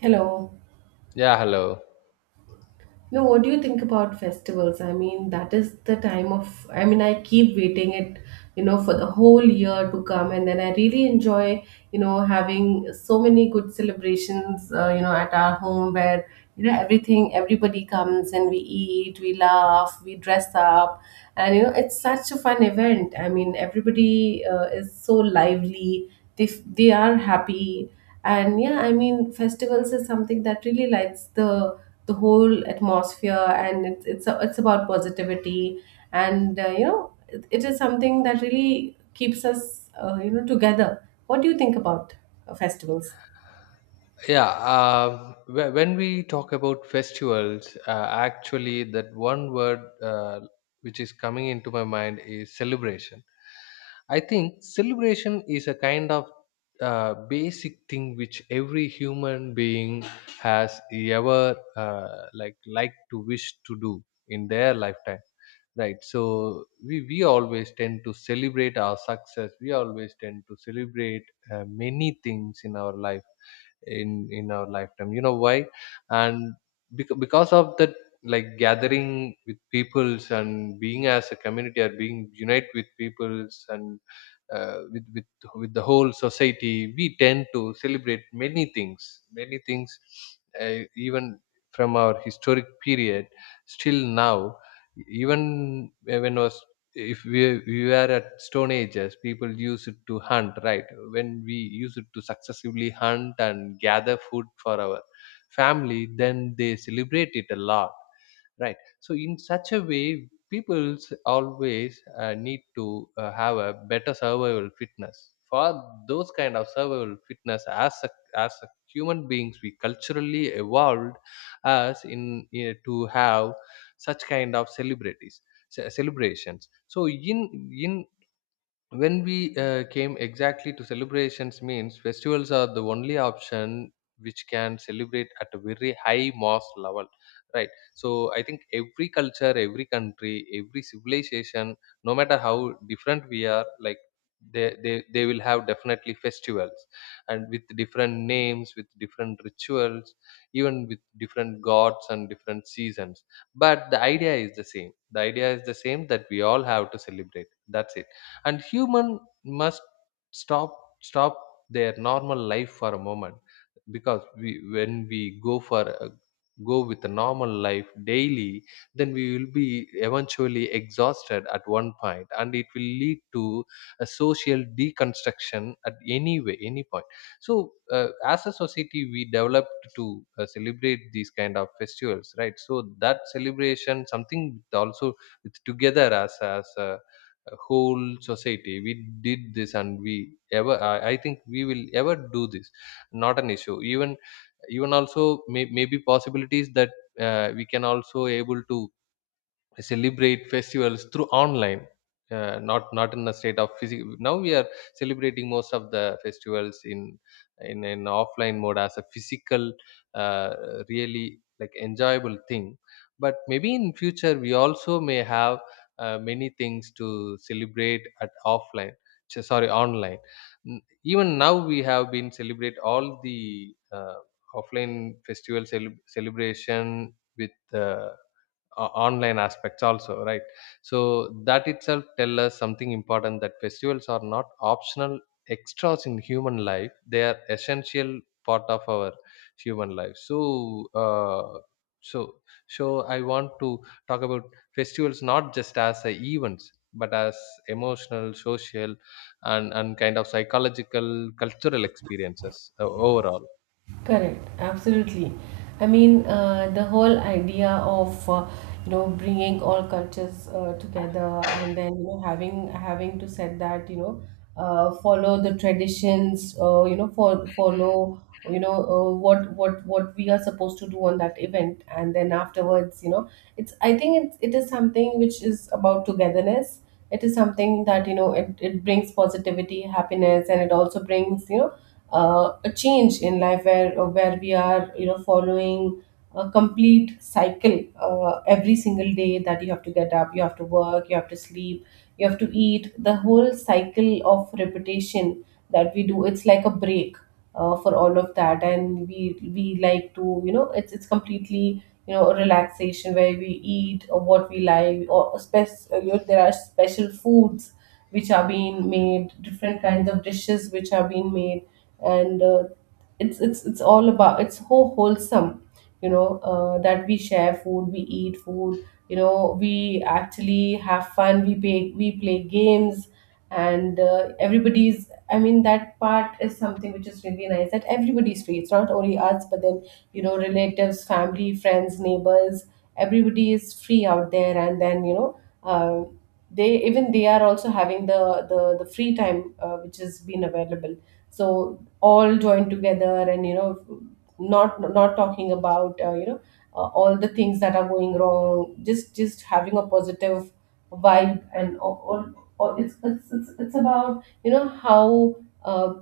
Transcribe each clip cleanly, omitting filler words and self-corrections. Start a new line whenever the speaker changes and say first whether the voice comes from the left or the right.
right: Hello.
left: Yeah, hello.
right: No, what do you think about festivals? I mean, that is the time of, I mean, I keep waiting it, for the whole year to come. And then I really enjoy, having so many good celebrations, at our home where, everything, everybody comes, and we eat, we laugh, we dress up. And, it's such a fun event. I mean, everybody is so lively. They, they are happy. And yeah, I mean, festivals is something that really lights the whole atmosphere, and it's it's about positivity. And it is something that really keeps us together. What do you think about festivals?
left: Yeah, when we talk about festivals, actually that one word, which is coming into my mind is celebration. I think celebration is a kind of basic thing which every human being has ever like to wish to do in their lifetime, right? So we always tend to celebrate our success. We always tend to celebrate many things in our life, in our lifetime, you know why? And because of that, like gathering with peoples and being as a community or being unite with peoples, and uh, with with with the whole society, we tend to celebrate many things, many things, even from our historic period still now. Even when I was If we were at stone ages, people use it to hunt, right? When we use it to successively hunt and gather food for our family, then they celebrate it a lot, right? So in such a way, people always need to have a better survival fitness. For those kind of survival fitness as a human beings, we culturally evolved us in, to have such kind of celebrities, celebrations. So in When we came exactly to celebrations, means festivals are the only option which can celebrate at a very high mass level, right? So I think every culture, every country, every civilization, no matter how different we are, like they will have definitely festivals, and with different names, with different rituals, even with different gods and different seasons. But the idea is the same, the idea is the same, that we all have to celebrate, that's it. And human must stop stop their normal life for a moment, because we, when we go for a, go with a normal life daily, then we will be eventually exhausted at one point, and it will lead to a social deconstruction at any way, any point. So, as a society, we developed to celebrate these kind of festivals, right? So that celebration something with also, with together, as a whole society, we did this. And we ever, I think we will ever do this, not an issue. Even also, maybe possibilities that we can also able to celebrate festivals through online, not in a state of physical. Now we are celebrating most of the festivals in an offline mode, as a physical, uh, really like enjoyable thing. But maybe in future, we also may have many things to celebrate at offline, sorry, online. Even now we have been celebrate all the offline festival, celebration with online aspects also, right? So that itself tell us something important, that festivals are not optional extras in human life. They are essential part of our human life. So uh, so so I want to talk about festivals, not just as a events, but as emotional, social, and kind of psychological, cultural experiences, overall.
right: Correct, absolutely. I mean, the whole idea of bringing all cultures together, and then having to set that, follow the traditions, for follow, what we are supposed to do on that event. And then afterwards, it's, I think it is something which is about togetherness. It is something that, it brings positivity, happiness, and it also brings, a change in life where, where we are, following a complete cycle every single day, that you have to get up, you have to work, you have to sleep, you have to eat. The whole cycle of repetition that we do, it's like a break for all of that. And we like to, it's completely, a relaxation, where we eat or what we like, or there are special foods which are being made, different kinds of dishes which are being made. And it's all about, it's so wholesome, that we share food, we eat food, we actually have fun, we play, we play games. And everybody's, I mean that part is something which is really nice, that everybody's free. It's not only us, but then, relatives, family, friends, neighbors, everybody is free out there. And then, they, even they are also having the the free time which has been available. So all joined together, and, not talking about, all the things that are going wrong, just having a positive vibe. And or it's, it's about, how uh,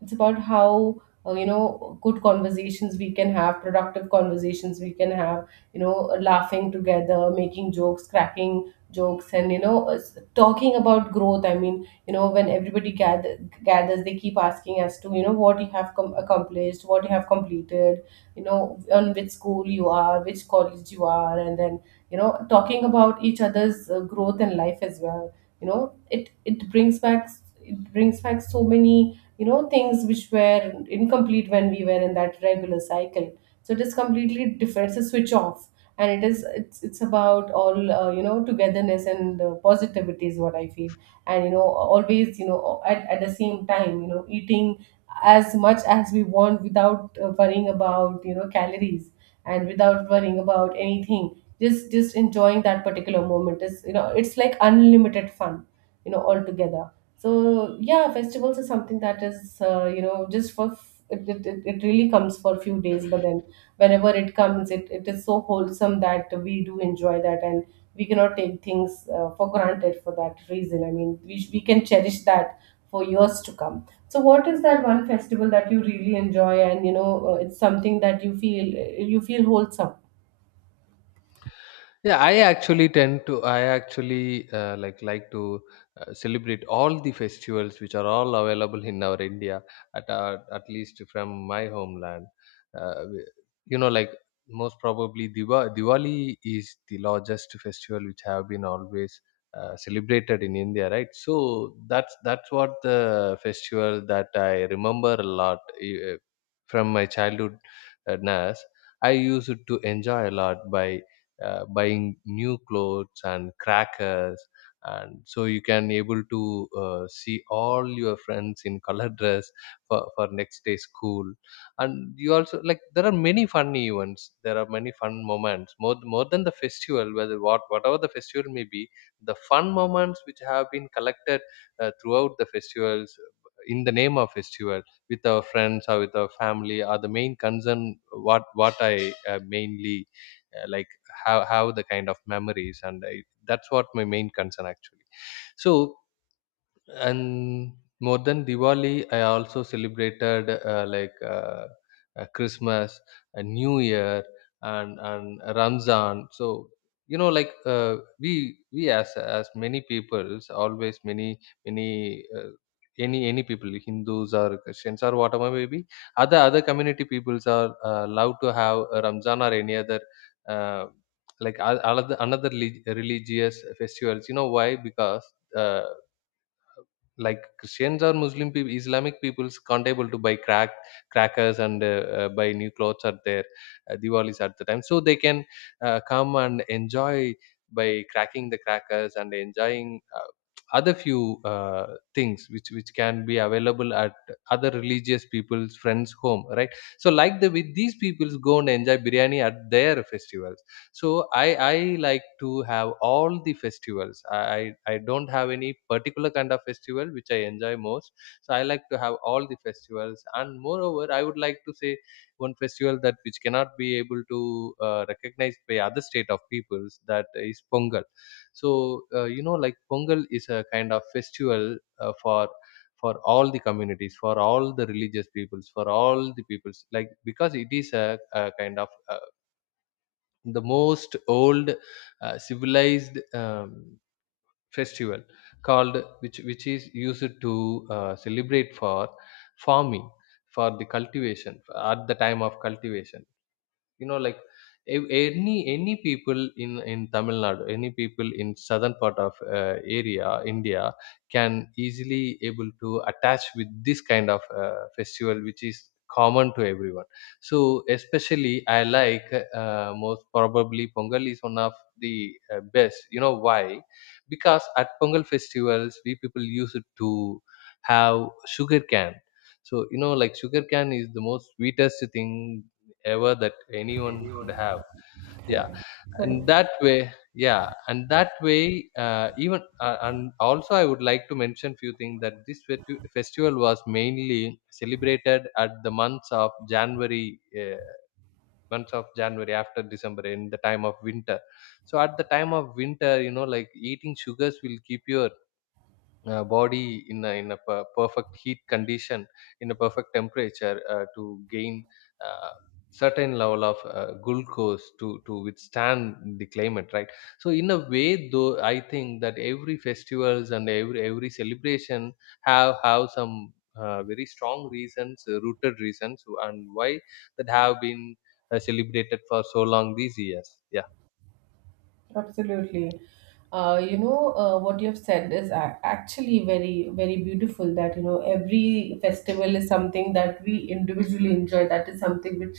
right: it's about how, good conversations we can have, productive conversations we can have, you know laughing together, making jokes, cracking jokes. And, talking about growth, I mean, when everybody gathers, they keep asking as to, what you have accomplished, what you have completed, you know on which school you are, which college you are, and then, talking about each other's growth in life as well. It brings back, it brings back so many, things which were incomplete when we were in that regular cycle. So it is completely different, it's a switch off. And it is, it's about all, togetherness and positivity is what I feel. And, always, at the same time, eating as much as we want without, worrying about, calories, and without worrying about anything, just enjoying that particular moment is, it's like unlimited fun, altogether. So yeah, festivals is something that is, just for it really comes for few days, but then whenever it comes, it is so wholesome that we do enjoy that. And we cannot take things for granted, for that reason, I mean we can cherish that for years to come. So, what is that one festival that you really enjoy, and, it's something that you feel, you feel wholesome?
left: Yeah, I actually tend to. I actually like to celebrate all the festivals which are all available in our India, at, at least from my homeland. Uh, we- you know, like most probably, Diwali is the largest festival which have been always celebrated in India, right? So that's what the festival that I remember a lot, from my childhood. NAS, I used to enjoy a lot by buying new clothes and crackers, and so you can able to see all your friends in color dress for next day school. And you also like, there are many fun events, there are many fun moments, more than the festival, whether what whatever the festival may be, the fun moments which have been collected throughout the festivals, in the name of festival, with our friends or with our family, are the main concern. What I mainly like, have the kind of memories, and I, that's what my main concern actually. So and More than Diwali, I also celebrated Christmas, a New Year, and Ramzan. So we as many peoples, always many many. Any people, hindus or christians, or whatever may be other, other community peoples are allowed to have a ramzan or any other, uh, another religious festivals, you know why? Because uh, like Christians or Muslim people, Islamic peoples can't able to buy crackers, and buy new clothes at their, Diwalis at the time, so they can come and enjoy by cracking the crackers, and enjoying other few, things which can be available at other religious people's friends' home, right? So like the, with these peoples, go and enjoy biryani at their festivals. So I like to have all the festivals. I don't have any particular kind of festival which I enjoy most. So I like to have all the festivals, and moreover, I would like to say one festival that which cannot be able to recognized by other state of peoples, that is pongal. so Pongal is a kind of festival, uh, for for all the communities, for all the religious peoples, for all the peoples, like because it is a kind of a, the most old, civilized, festival called, which is used to celebrate for farming, for the cultivation, at the time of cultivation. You know like a- any any people in Tamil Nadu, any people in southern part of area India, can easily able to attach with this kind of festival which is common to everyone. So especially I like, most probably Pongal is one of the best. You know why? Because at Pongal festivals, we people use it to have sugar cane. So sugar cane is the most sweetest thing ever that anyone could have, yeah.
right: Correct.
left: and
right: Correct.
left: that way yeah and that way, even and also I would like to mention few things, that this festival was mainly celebrated at the months of January, months of January after December, in the time of winter. So at the time of winter, eating sugars will keep your, body in a, perfect heat condition, in a perfect temperature, to gain, uh, certain level of glucose, to withstand the climate, right? So in a way, though, I think that every festivals, and every celebration have some very strong reasons, rooted reasons, and why that have been celebrated for so long these years, yeah.
right: Absolutely. What you've said is actually very, very beautiful, that, every festival is something that we individually enjoy. That is something which,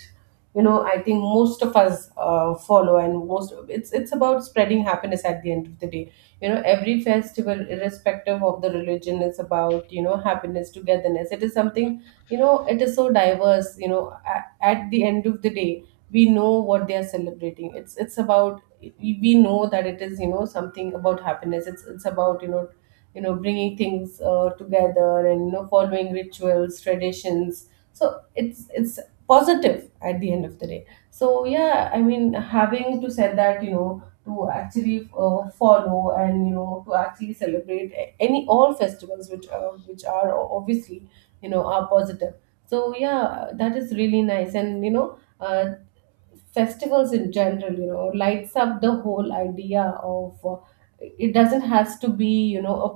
right: I think most of us follow, and most, it's about spreading happiness at the end of the day. Every festival, irrespective of the religion, is about, happiness, togetherness. It is something, it is so diverse, at the end of the day, we know what they are celebrating. It's about, we know that it is, something about happiness. It's about, bringing things together, and, following rituals, traditions. So it's positive at the end of the day. So yeah, I mean, having to said that, to actually follow, and, to actually celebrate any, all festivals which, which are obviously, are positive. So yeah, that is really nice. And, uh, festivals in general, lights up the whole idea of, it doesn't has to be, a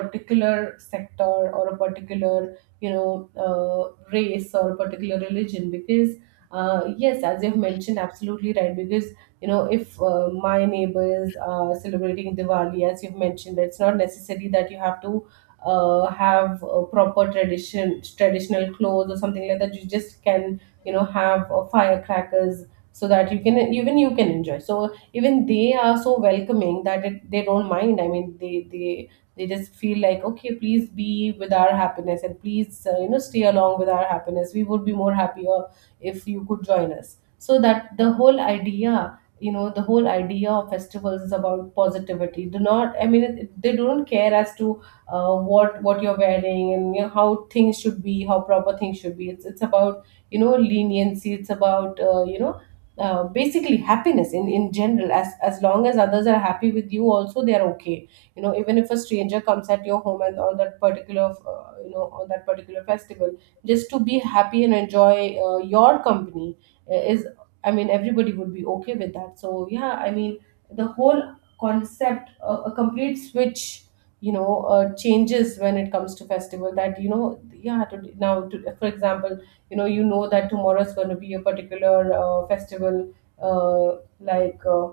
right: particular sector, or a particular, race, or a particular religion. Because, yes, as you've mentioned, absolutely right, because, if, my neighbors are celebrating Diwali, as you've mentioned, it's not necessary that you have to, have a proper tradition, traditional clothes or something like that. You just can, have, firecrackers, so that you can even, you can enjoy. So even they are so welcoming that they don't mind. I mean they they just feel like, okay, please be with our happiness, and please, stay along with our happiness. We would be more happier if you could join us. So that the whole idea, the whole idea of festivals is about positivity. Do not, I mean they don't care as to, what you're wearing, and, how things should be, how proper things should be. It's about, leniency. It's about, basically happiness in general. As long as others are happy with you, also they are okay. Even if a stranger comes at your home, and on that particular, on that particular festival, just to be happy and enjoy your company, is, I mean everybody would be okay with that. So yeah, I mean, the whole concept, a complete switch, changes when it comes to festival. That, yeah, now for example, you know that tomorrow is going to be a particular, festival, uh, like uh,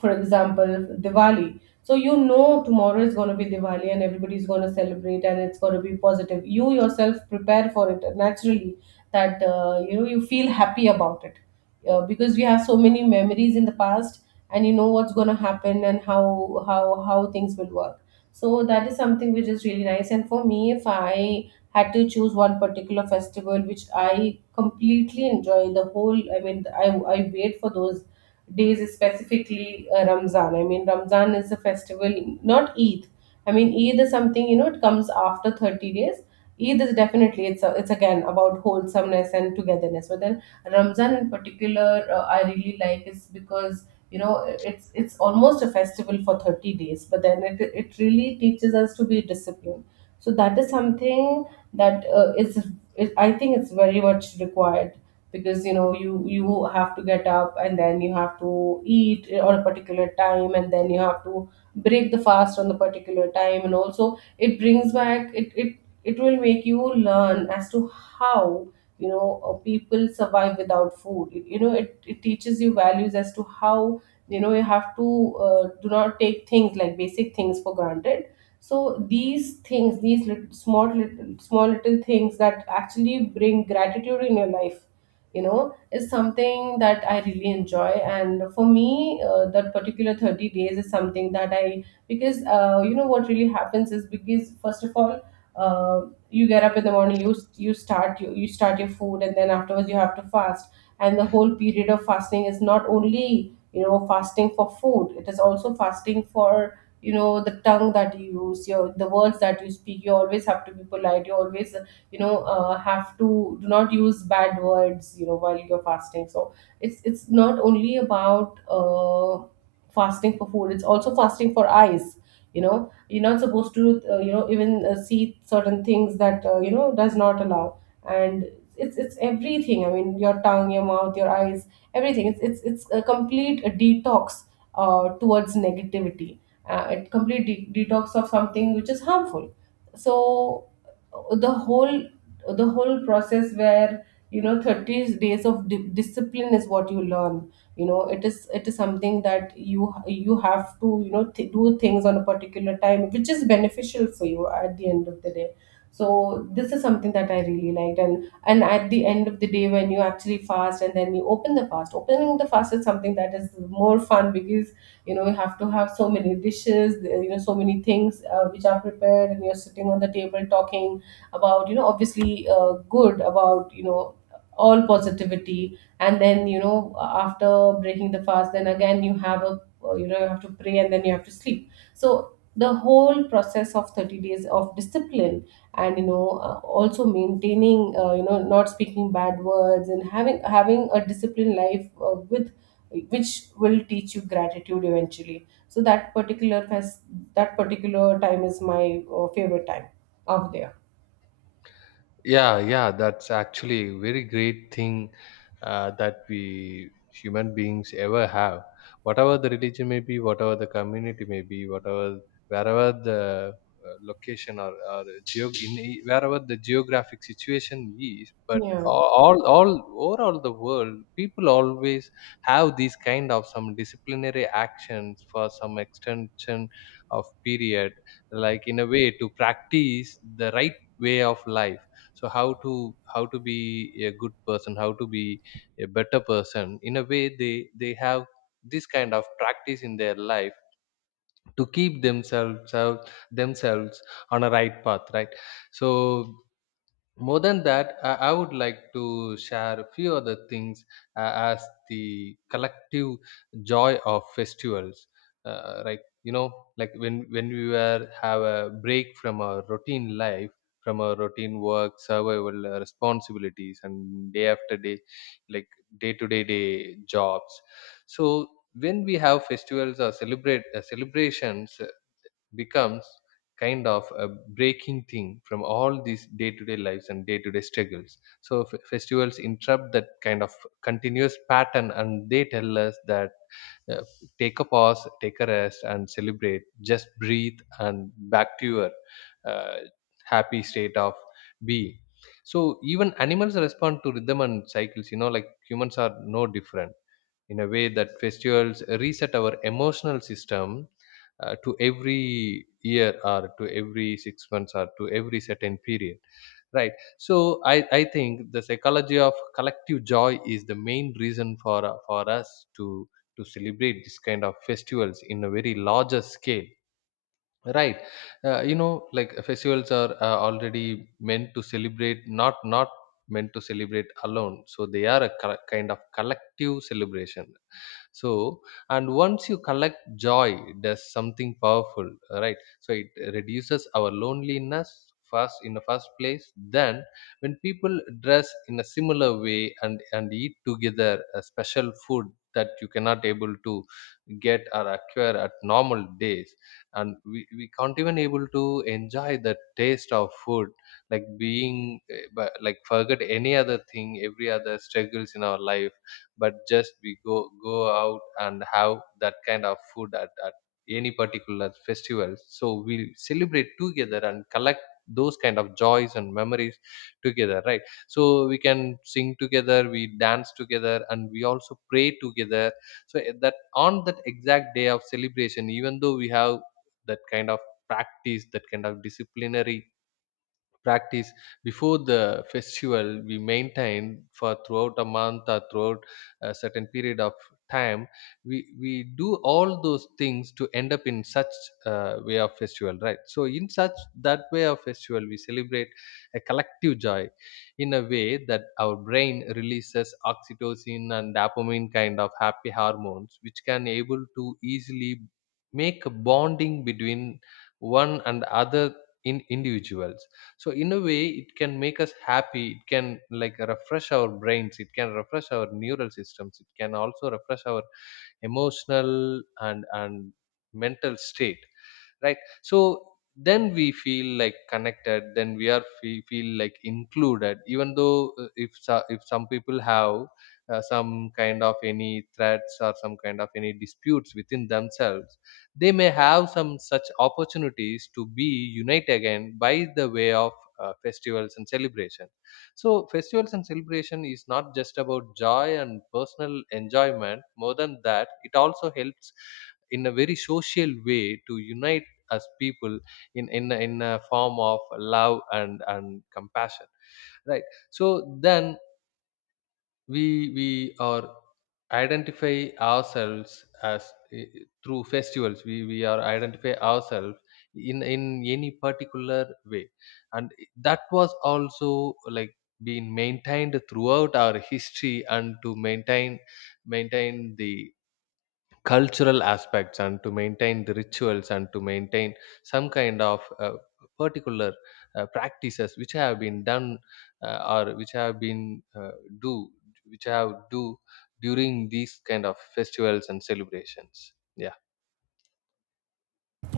right: for example, Diwali. So you know tomorrow is going to be Diwali, and everybody's going to celebrate, and it's going to be positive. You yourself prepare for it naturally, that, you feel happy about it, because we have so many memories in the past. And, what's going to happen, and how things will work. So that is something which is really nice. And for me, if I had to choose one particular festival which I completely enjoy, the whole, I mean, I wait for those days specifically, Ramzan. I mean, Ramzan is a festival, not Eid. I mean, Eid is something, you know it comes after 30 days. Eid is definitely, it's again about wholesomeness and togetherness. But then Ramzan in particular, I really like, is because, you know, it's almost a festival for 30 days. But then it really teaches us to be disciplined. So that is something that I think it's very much required because you have to get up and then you have to eat on a particular time and then you have to break the fast on the particular time, and also it brings back it it it Will make you learn as to how, you know, people survive without food. You know, it teaches you values as to how, you know, you have to, do not take things like basic things for granted. So these things, these little small little things that actually bring gratitude in your life, you know, is something that I really enjoy. And for me, that particular 30 days is something that I, because you know, what really happens is, because first of all, uh, you get up in the morning, you you start your food and then afterwards you have to fast. And the whole period of fasting is not only, you know, fasting for food, it is also fasting for, you know, the tongue that you use, your, the words that you speak. You always have to be polite, you always, you know, have to, do not use bad words, you know, while you're fasting. So it's not only about, fasting for food, it's also fasting for eyes. You know, you're not supposed to, you know, even see certain things that, you know, does not allow. And it's it's everything. I mean, your tongue, your mouth, your eyes, everything. It's a complete detox towards negativity, a complete detox of something which is harmful. So the whole, the whole process where, you know, 30 days of discipline is what you learn. You know, it is, it is something that you have to, you know, do things on a particular time which is beneficial for you at the end of the day. So this is something that I really liked. And at the end of the day, when you actually fast and then you open the fast, opening the fast is something that is more fun because, you know, you have to have so many dishes, you know, so many things which are prepared, and you're sitting on the table talking about, you know, obviously good, about, you know, all positivity. And then, you know, after breaking the fast, then again you have a, you know, you have to pray and then you have to sleep. So the whole process of 30 days of discipline, and, you know, also maintaining, you know, not speaking bad words and having a disciplined life, with, which will teach you gratitude eventually. So that particular that particular time is my favorite time out there.
left: Yeah, yeah, that's actually a very great thing, that we human beings ever have, whatever the religion may be, whatever the community may be, whatever, wherever the, location, or geo- in e- wherever the geographic situation is. But
right: Yeah,
left: all overall the world, people always have these kind of some disciplinary actions for some extension of period, like in a way to practice the right way of life. So how to be a good person, how to be a better person, in a way they have this kind of practice in their life, to keep themselves on a right path, right? So more than that, I would like to share a few other things, as the collective joy of festivals, uh, like you know when we were have a break from our routine life, from our routine work, survival responsibilities, and day after day, like day to day day jobs. So when we have festivals or celebrate, celebrations becomes kind of a breaking thing from all these day-to-day lives and day-to-day struggles. So festivals interrupt that kind of continuous pattern, and they tell us that, uh, take a pause, take a rest, and celebrate, just breathe, and back to your, uh, happy state of being. So even animals respond to rhythm and cycles. Humans are no different, in a way that festivals reset our emotional system, to every year, or to every 6 months, or to every certain period, right? So I think the psychology of collective joy is the main reason for us to celebrate this kind of festivals in a very larger scale, right? Festivals are already meant to celebrate, not meant to celebrate alone, so they are a kind of collective celebration. So and Once you collect joy, it does something powerful, right? So it reduces our loneliness, first in the first place. Then when people dress in a similar way, and eat together a special food That you cannot able to get or acquire at normal days. And we can't even able to enjoy the taste of food, like being like forget any other thing, every other struggles in our life, but just we go out and have that kind of food at, any particular festival. So we'll celebrate together and collect those kind of joys and memories together, right? So we can sing together, we dance together, and we also pray together. So that on that exact day of celebration, even though we have that kind of practice, that kind of disciplinary practice before the festival, we maintain for throughout a month or throughout a certain period of time, we do all those things to end up in such way of festival, right? So in such that way of festival, we celebrate a collective joy in a way that our brain releases oxytocin and dopamine kind of happy hormones, which can able to easily make a bonding between one and other, in individuals. So in a way, it can make us happy, it can like refresh our brains, it can refresh our neural systems, it can also refresh our emotional and mental state, right? So then we feel like connected, then we are, we feel like included, even though if if some people have some kind of any threats or some kind of any disputes within themselves, they may have some such opportunities to be unite again by the way of festivals and celebration. So festivals and celebration is not just about joy and personal enjoyment, more than that it also helps in a very social way to unite as people in in a form of love and compassion, right? So then we we are identify ourselves as eh, through festivals, we are identify ourselves in any particular way. And that was also like being maintained throughout our history, and to maintain maintain the cultural aspects, and to maintain the rituals, and to maintain some kind of particular practices which have been done, or which have been do, which have do during these kind of festivals and celebrations, yeah.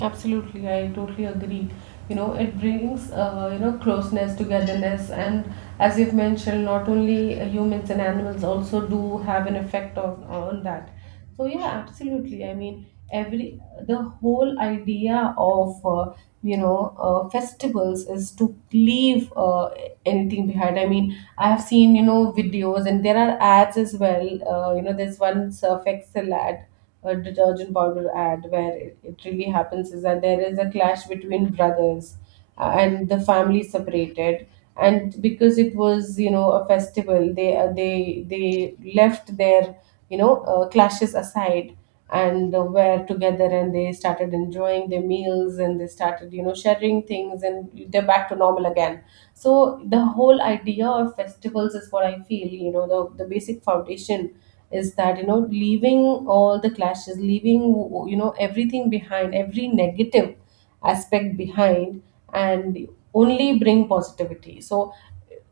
right: absolutely. I totally agree. You know, it brings, you know, closeness, togetherness, and as you've mentioned, not only humans and animals also do have an effect on that. So yeah, absolutely. I mean, every, the whole idea of, you know, festivals is to leave, anything behind. I mean, I have seen, you know, videos, and there are ads as well. You know, there's one Surf Excel ad, a detergent powder ad, where it really happens is that there is a clash between brothers, and the family separated. And because it was, you know, a festival, they they left their, you know, clashes aside, and were together, and they started enjoying their meals, and they started, you know, sharing things, and they're back to normal again. So the whole idea of festivals is what I feel, you know, the basic foundation is that, you know, leaving all the clashes, leaving, you know, everything behind, every negative aspect behind, and only bring positivity. So,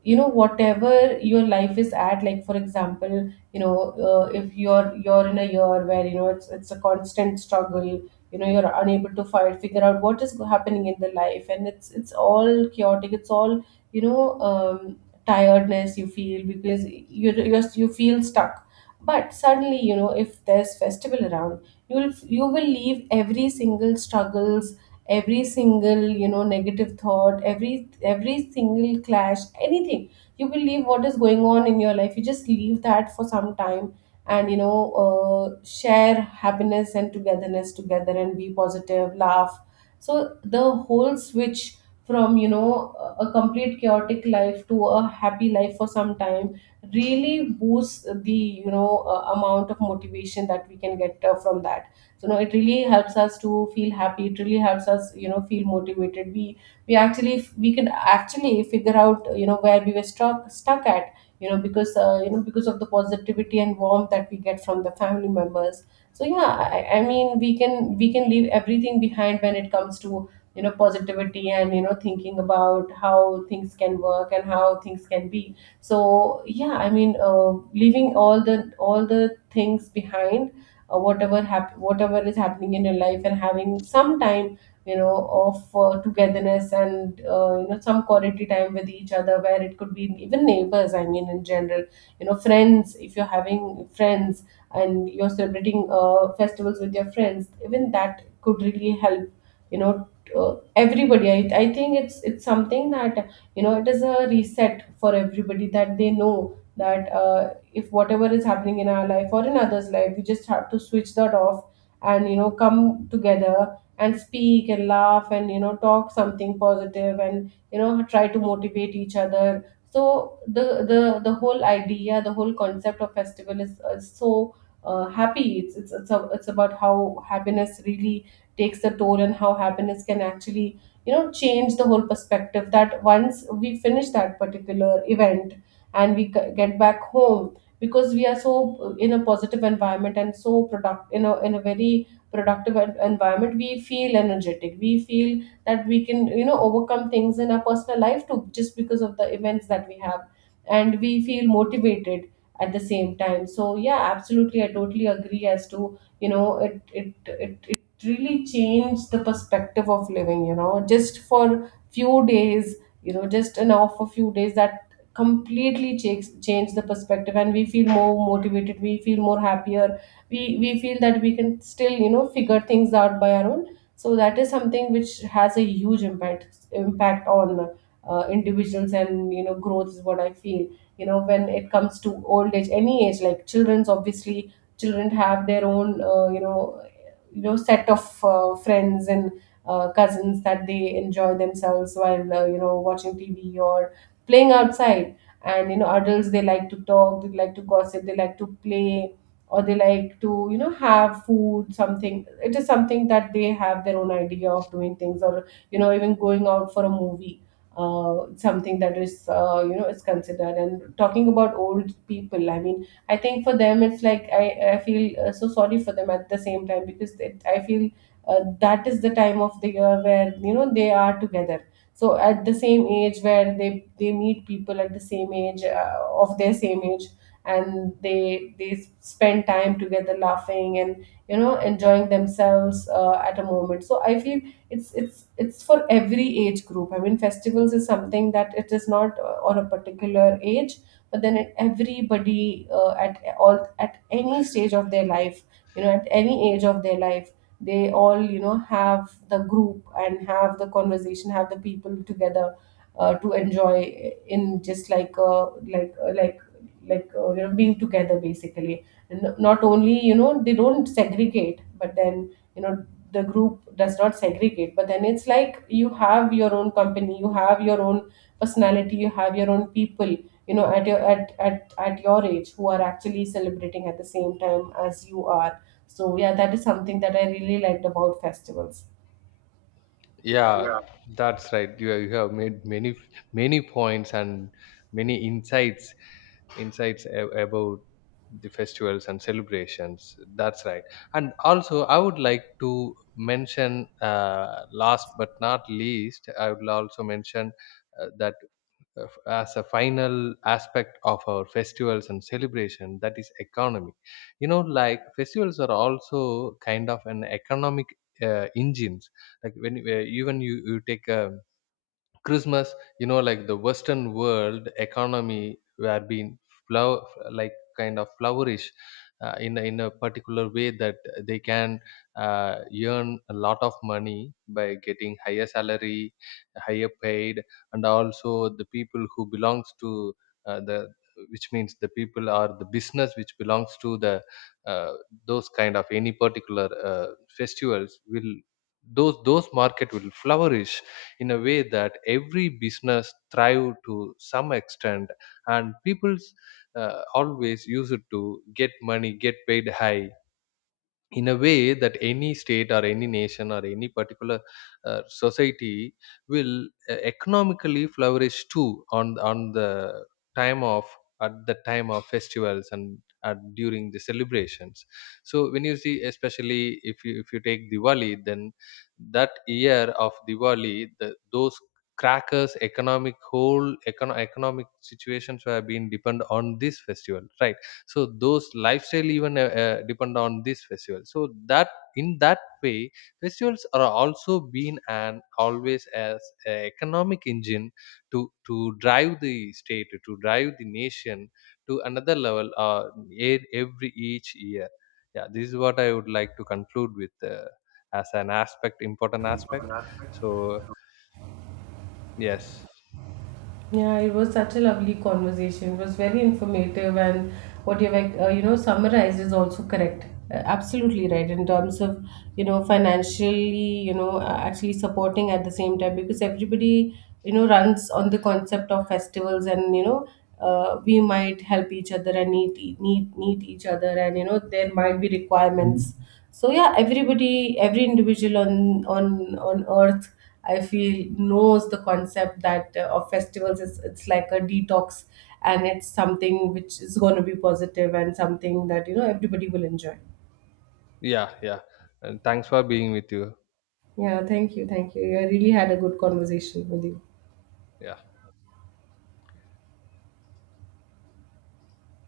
right: you know, whatever your life is at, like, for example, you know, if you're in a year where, you know, it's a constant struggle, you know, you're unable to find, figure out what is happening in the life, and it's all chaotic, it's all, you know, tiredness you feel, because you feel stuck. But suddenly, you know, if there's festival around, you will leave every single struggles, every single, you know, negative thought, every single clash, anything, you will leave, what is going on in your life, you just leave that for some time. And, you know, share happiness and togetherness together and be positive, laugh. So the whole switch from, you know, a complete chaotic life to a happy life for some time really boosts the, you know, amount of motivation that we can get from that. So no, it really helps us to feel happy, it really helps us, you know, feel motivated. We actually, we can actually figure out, you know, where we were stuck at, you know, because, you know, because of the positivity and warmth that we get from the family members. So yeah, I mean, we can leave everything behind when it comes to, you know, positivity and, you know, thinking about how things can work and how things can be. So yeah, I mean, leaving all the things behind, whatever whatever is happening in your life, and having some time, you know, of, togetherness and, you know, some quality time with each other, where it could be even neighbors, I mean, in general, you know, friends, if you're having friends and you're celebrating, festivals with your friends, even that could really help, you know, everybody. I think it's something that, you know, it is a reset for everybody, that they know that, if whatever is happening in our life or in others life, we just have to switch that off, and, you know, come together and speak and laugh and, you know, talk something positive and, you know, try to motivate each other. So the whole idea, the whole concept of festival is so happy. It's it's about how happiness really takes a toll, and how happiness can actually, you know, change the whole perspective. That once we finish that particular event, and we get back home, because we are so, in a positive environment, and so product in a, in a very productive environment, we feel energetic, we feel that we can, you know, overcome things in our personal life too, just because of the events that we have. And we feel motivated at the same time. So yeah, absolutely, I totally agree, as to, you know, it it really changed the perspective of living, you know, just for few days, you know, just an off a few days, that completely change the perspective, and we feel more motivated, we feel more happier, we feel that we can still, you know, figure things out by our own. So that is something which has a huge impact on, individuals, and you know, growth, is what I feel, you know, when it comes to old age, any age. Like children's, obviously children have their own, you know, set of, friends and, cousins that they enjoy themselves while, you know, watching tv or playing outside. And, you know, adults, they like to talk, they like to gossip, they like to play, or they like to, you know, have food, something, it is something that they have their own idea of doing things, or, you know, even going out for a movie, something that is, you know, is considered. And talking about old people, I mean, I think for them it's like, I feel, so sorry for them at the same time, because I feel, that is the time of the year where, you know, they are together. So at the same age where they meet people at the same age, of their same age, and they spend time together laughing and, you know, enjoying themselves, at a moment. So I feel it's it's for every age group. I mean, festivals is something that it is not, on a particular age. But then everybody, at all at any stage of their life, you know, at any age of their life, they all, you know, have the group and have the conversation, have the people together, to enjoy in, just like like uh, like you know, being together basically. And not only, you know, they don't segregate, but then, you know, the group does not segregate, but then it's like you have your own company, you have your own personality, you have your own people, you know, at your at your age, who are actually celebrating at the same time as you are. So yeah, that is something that I really liked about festivals.
left: Yeah, that's right. You have made many many points and many insights about the festivals and celebrations, that's right. And also, I would like to mention, last but not least, I will also mention that as a final aspect of our festivals and celebration, that is economy. You know, like festivals are also kind of an economic engines. Like when even you take a Christmas, you know, like the Western world economy were being flow, like kind of flourish in in a particular way that they can uh, earn a lot of money by getting higher salary, higher paid, and also the people who belongs to the, which means the people are the business which belongs to the uh, those kind of any particular festivals will, those market will flourish in a way that every business thrive to some extent, and people always use it to get money, get paid high, in a way that any state or any nation or any particular society will economically flourish too on the time of, at the time of festivals and at, during the celebrations. So when you see, especially if you take Diwali, then that year of Diwali, the, those crackers economic whole economic situations have been depend on this festival, right? So those lifestyle even depend on this festival. So that, in that way, festivals are also been and always as a economic engine to drive the state, to drive the nation to another level, every each year. Yeah, this is what I would like to conclude with, as an aspect, important aspect. So yes.
right: Yeah, it was such a lovely conversation. It was very informative, and what you like, you know, summarized is also correct. Absolutely right in terms of, you know, financially, you know, actually supporting at the same time, because everybody, you know, runs on the concept of festivals. And you know, we might help each other and need each other, and you know, there might be requirements. So yeah, everybody, every individual on on earth, I feel, knows the concept that, of festivals, is, it's like a detox, and it's something which is going to be positive, and something that, you know, everybody will enjoy.
left: Yeah, yeah, and thanks for being with you.
right: Yeah, thank you. I really had a good conversation with you.
left: Yeah.